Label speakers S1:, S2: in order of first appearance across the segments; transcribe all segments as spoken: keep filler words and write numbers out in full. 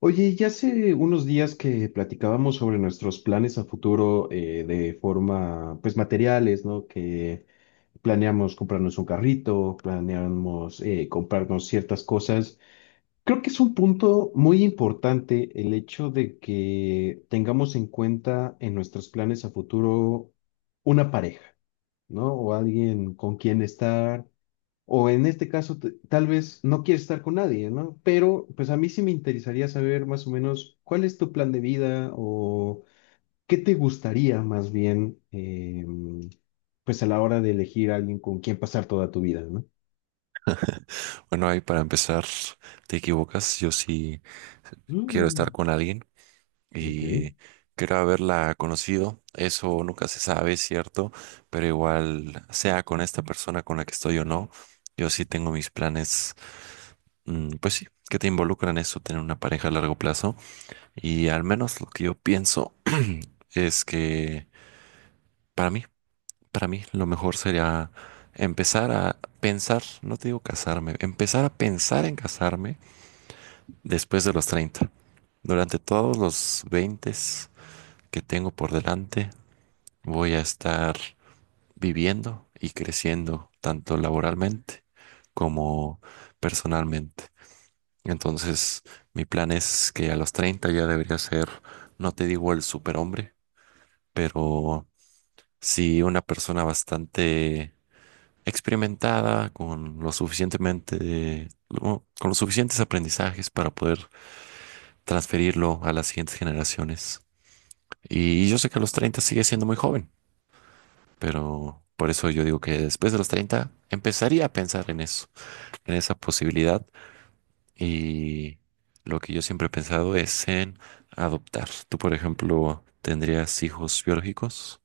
S1: Oye, ya hace unos días que platicábamos sobre nuestros planes a futuro eh, de forma, pues materiales, ¿no? Que planeamos comprarnos un carrito, planeamos eh, comprarnos ciertas cosas. Creo que es un punto muy importante el hecho de que tengamos en cuenta en nuestros planes a futuro una pareja, ¿no? O alguien con quien estar o en este caso, t- tal vez no quieres estar con nadie, ¿no? Pero pues a mí sí me interesaría saber más o menos cuál es tu plan de vida o qué te gustaría más bien, eh, pues a la hora de elegir a alguien con quien pasar toda tu vida, ¿no?
S2: Bueno, ahí para empezar, te equivocas. Yo sí quiero estar
S1: Mm.
S2: con alguien
S1: Ok.
S2: y quiero haberla conocido. Eso nunca se sabe, es cierto, pero igual, sea con esta persona con la que estoy o no, yo sí tengo mis planes, mm, pues sí, que te involucran eso, tener una pareja a largo plazo. Y al menos lo que yo pienso es que para mí, para mí, lo mejor sería empezar a pensar, no te digo casarme, empezar a pensar en casarme después de los treinta. Durante todos los veinte que tengo por delante, voy a estar viviendo y creciendo tanto laboralmente como personalmente. Entonces, mi plan es que a los treinta ya debería ser, no te digo el superhombre, pero sí una persona bastante experimentada, con lo suficientemente, lo- con los suficientes aprendizajes para poder transferirlo a las siguientes generaciones. Y yo sé que a los treinta sigue siendo muy joven, pero por eso yo digo que después de los treinta empezaría a pensar en eso, en esa posibilidad. Y lo que yo siempre he pensado es en adoptar. Tú, por ejemplo, ¿tendrías hijos biológicos?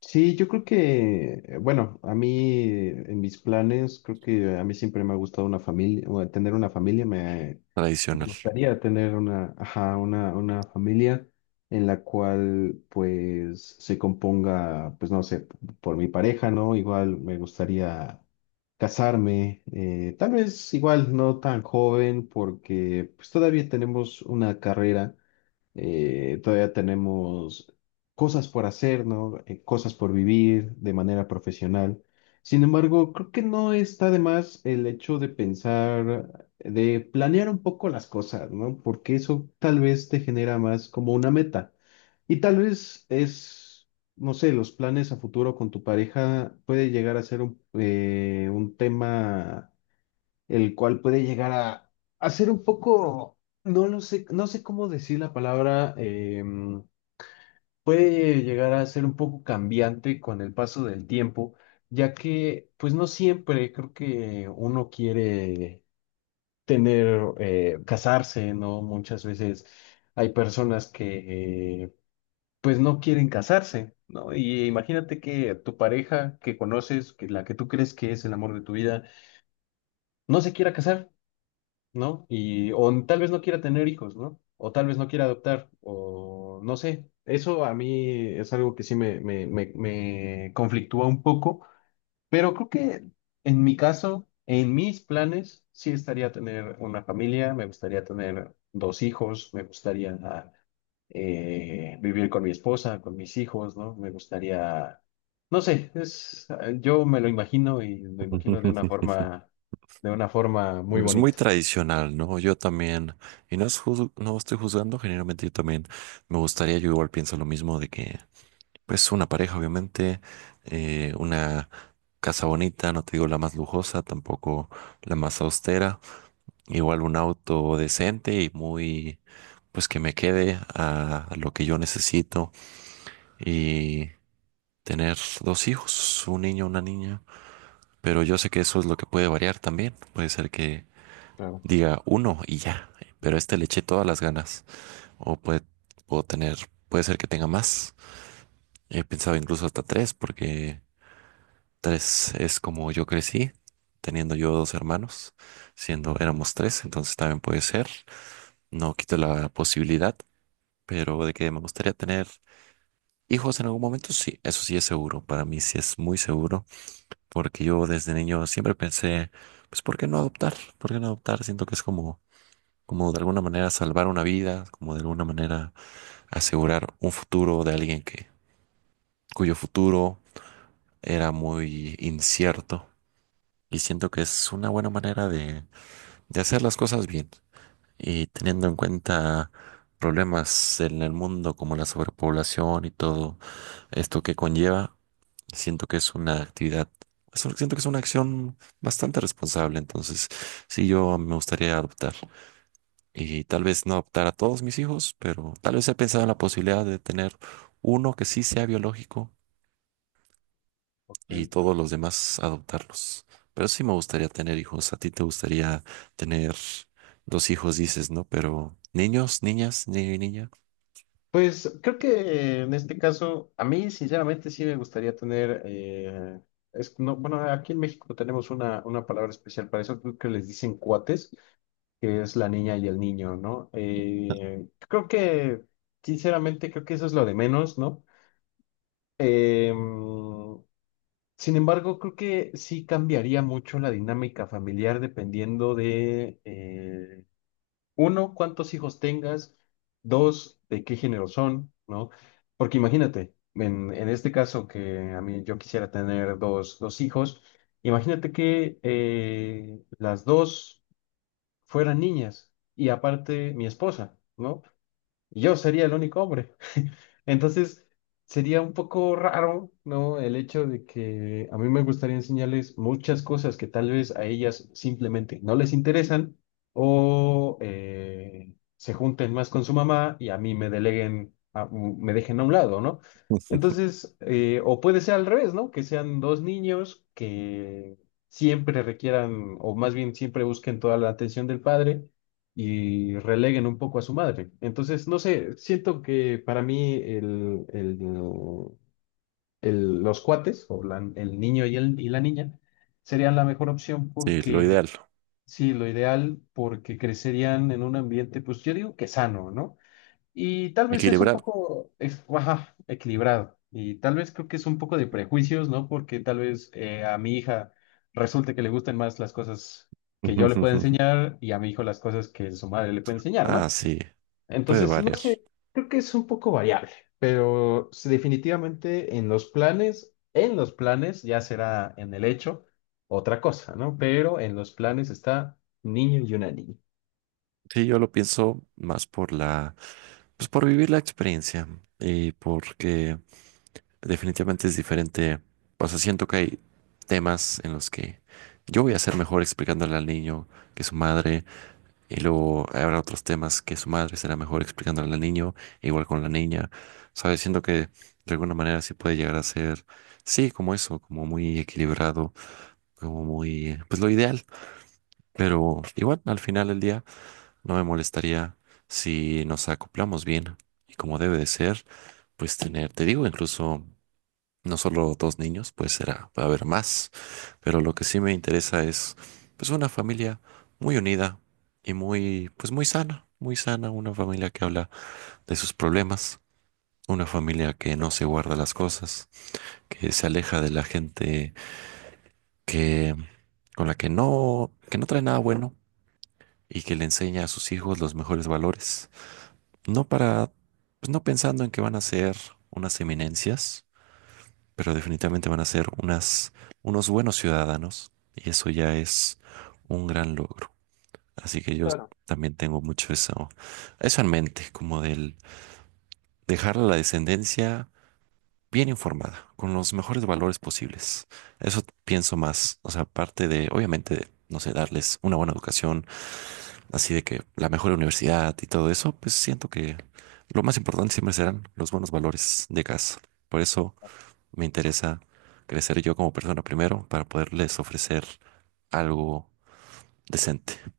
S1: Sí, yo creo que, eh, bueno, a mí eh, en mis planes, creo que a mí siempre me ha gustado una familia, o tener una familia, me... Me
S2: Tradicional.
S1: gustaría tener una, ajá, una, una familia en la cual pues se componga, pues no sé, por mi pareja, ¿no? Igual me gustaría casarme, eh, tal vez igual no tan joven porque pues todavía tenemos una carrera, eh, todavía tenemos cosas por hacer, ¿no? Eh, cosas por vivir de manera profesional. Sin embargo, creo que no está de más el hecho de pensar, de planear un poco las cosas, ¿no? Porque eso tal vez te genera más como una meta. Y tal vez es, no sé, los planes a futuro con tu pareja puede llegar a ser un, eh, un tema el cual puede llegar a, a ser un poco, no lo sé, no sé cómo decir la palabra, em, puede llegar a ser un poco cambiante con el paso del tiempo, ya que pues no siempre creo que uno quiere tener, eh, casarse, ¿no? Muchas veces hay personas que eh, pues no quieren casarse, ¿no? Y imagínate que tu pareja que conoces, que la que tú crees que es el amor de tu vida, no se quiera casar. ¿No? Y, o tal vez no quiera tener hijos, ¿no? O tal vez no quiera adoptar, o no sé. Eso a mí es algo que sí me, me, me, me conflictúa un poco, pero creo que en mi caso, en mis planes, sí estaría tener una familia, me gustaría tener dos hijos, me gustaría ah, eh, vivir con mi esposa, con mis hijos, ¿no? Me gustaría, no sé, es, ah, yo me lo imagino y lo imagino de una forma, de una forma muy
S2: Es muy
S1: bonita.
S2: tradicional, ¿no? Yo también, y no es juz- no estoy juzgando, generalmente yo también me gustaría, yo igual pienso lo mismo de que pues una pareja, obviamente, eh, una casa bonita, no te digo la más lujosa, tampoco la más austera, igual un auto decente y muy, pues que me quede a, lo que yo necesito y tener dos hijos, un niño, una niña, pero yo sé que eso es lo que puede variar también, puede ser que diga uno y ya, pero a este le eché todas las ganas, o puede, puedo tener, puede ser que tenga más, he pensado incluso hasta tres porque... Tres es como yo crecí, teniendo yo dos hermanos, siendo éramos tres, entonces también puede ser. No quito la posibilidad, pero de que me gustaría tener hijos en algún momento, sí, eso sí es seguro. Para mí sí es muy seguro, porque yo desde niño siempre pensé, pues, ¿por qué no adoptar? ¿Por qué no adoptar? Siento que es como, como de alguna manera salvar una vida, como de alguna manera asegurar un futuro de alguien que, cuyo futuro era muy incierto. Y siento que es una buena manera de de hacer las cosas bien y teniendo en cuenta problemas en el mundo como la sobrepoblación y todo esto que conlleva, siento que es una actividad, es un- siento que es una acción bastante responsable, entonces sí, yo me gustaría adoptar y tal vez no adoptar a todos mis hijos, pero tal vez he pensado en la posibilidad de tener uno que sí sea biológico y
S1: Ok.
S2: todos los demás adoptarlos. Pero sí me gustaría tener hijos. A ti te gustaría tener dos hijos, dices, ¿no? Pero niños, niñas, niño y niña.
S1: Pues creo que en este caso, a mí sinceramente sí me gustaría tener, eh, es, no, bueno, aquí en México tenemos una, una palabra especial para eso, creo que les dicen cuates, que es la niña y el niño, ¿no? Eh, creo que, sinceramente, creo que eso es lo de menos, ¿no? Em, sin embargo, creo que sí cambiaría mucho la dinámica familiar dependiendo de, eh, uno, cuántos hijos tengas. Dos, de qué género son, ¿no? Porque imagínate, en, en este caso que a mí yo quisiera tener dos, dos hijos, imagínate que eh, las dos fueran niñas y aparte mi esposa, ¿no? Y yo sería el único hombre. Entonces, sería un poco raro, ¿no? El hecho de que a mí me gustaría enseñarles muchas cosas que tal vez a ellas simplemente no les interesan o eh, se junten más con su mamá y a mí me deleguen, a- me dejen a un lado, ¿no? Entonces, eh, o puede ser al revés, ¿no? Que sean dos niños que siempre requieran, o más bien siempre busquen toda la atención del padre y releguen un poco a su madre. Entonces, no sé, siento que para mí el, el- el- los cuates, o la- el niño y, el, y la niña, serían la mejor opción
S2: Sí, lo
S1: porque,
S2: ideal,
S1: sí, lo ideal, porque crecerían en un ambiente, pues yo digo que sano, ¿no? Y tal vez es un
S2: equilibrado.
S1: poco, es- ajá, equilibrado. Y tal vez creo que es un poco de prejuicios, ¿no? Porque tal vez eh, a mi hija resulte que le gusten más las cosas que yo le pueda enseñar y a mi hijo las cosas que su madre le puede enseñar, ¿no?
S2: Ah, sí, puede
S1: Entonces, no
S2: variar.
S1: sé, creo que es un poco variable, pero sí, definitivamente en los planes, en los planes ya será en el hecho otra cosa, ¿no? Pero en los planes está un niño y una niña.
S2: Sí, yo lo pienso más por la, pues por vivir la experiencia y porque definitivamente es diferente. O sea, siento que hay temas en los que yo voy a ser mejor explicándole al niño que su madre. Y luego habrá otros temas que su madre será mejor explicándole al niño, igual con la niña, ¿sabes? Siento que de alguna manera sí puede llegar a ser, sí, como eso, como muy equilibrado, como muy, pues lo ideal. Pero igual, al final del día, no me molestaría si nos acoplamos bien y como debe de ser, pues tener, te digo, incluso no solo dos niños, pues será, va a haber más. Pero lo que sí me interesa es, pues, una familia muy unida y muy, pues, muy sana, muy sana, una familia que habla de sus problemas, una familia que no se guarda las cosas, que se aleja de la gente que, con la que no, que no trae nada bueno y que le enseña a sus hijos los mejores valores. No para, pues, no pensando en que van a ser unas eminencias pero definitivamente van a ser unas, unos buenos ciudadanos y eso ya es un gran logro. Así que yo
S1: Claro.
S2: también tengo mucho eso, eso en mente, como del dejar a la descendencia bien informada, con los mejores valores posibles. Eso pienso más, o sea, aparte de, obviamente, no sé, darles una buena educación, así de que la mejor universidad y todo eso, pues siento que lo más importante siempre serán los buenos valores de casa. Por eso... Me interesa crecer yo como persona primero para poderles ofrecer algo decente.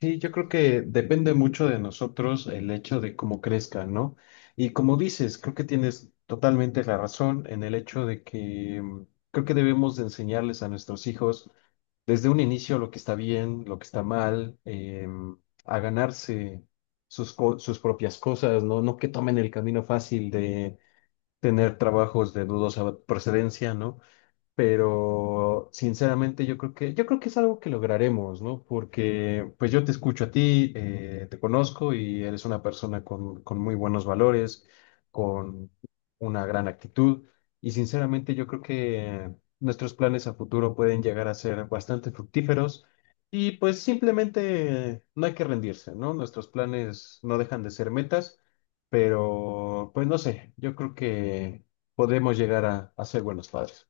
S1: Sí, yo creo que depende mucho de nosotros el hecho de cómo crezcan, ¿no? Y como dices, creo que tienes totalmente la razón en el hecho de que mm, creo que debemos de enseñarles a nuestros hijos desde un inicio lo que está bien, lo que está mal, em, a ganarse sus, co- sus propias cosas, ¿no? No que tomen el camino fácil de tener trabajos de dudosa procedencia, ¿no? Pero sinceramente yo creo que yo creo que es algo que lograremos, ¿no? Porque pues yo te escucho a ti, eh, te conozco y eres una persona con, con muy buenos valores, con una gran actitud y sinceramente yo creo que nuestros planes a futuro pueden llegar a ser bastante fructíferos y pues simplemente no hay que rendirse, ¿no? Nuestros planes no dejan de ser metas, pero pues no sé, yo creo que podemos llegar a, a ser buenos padres.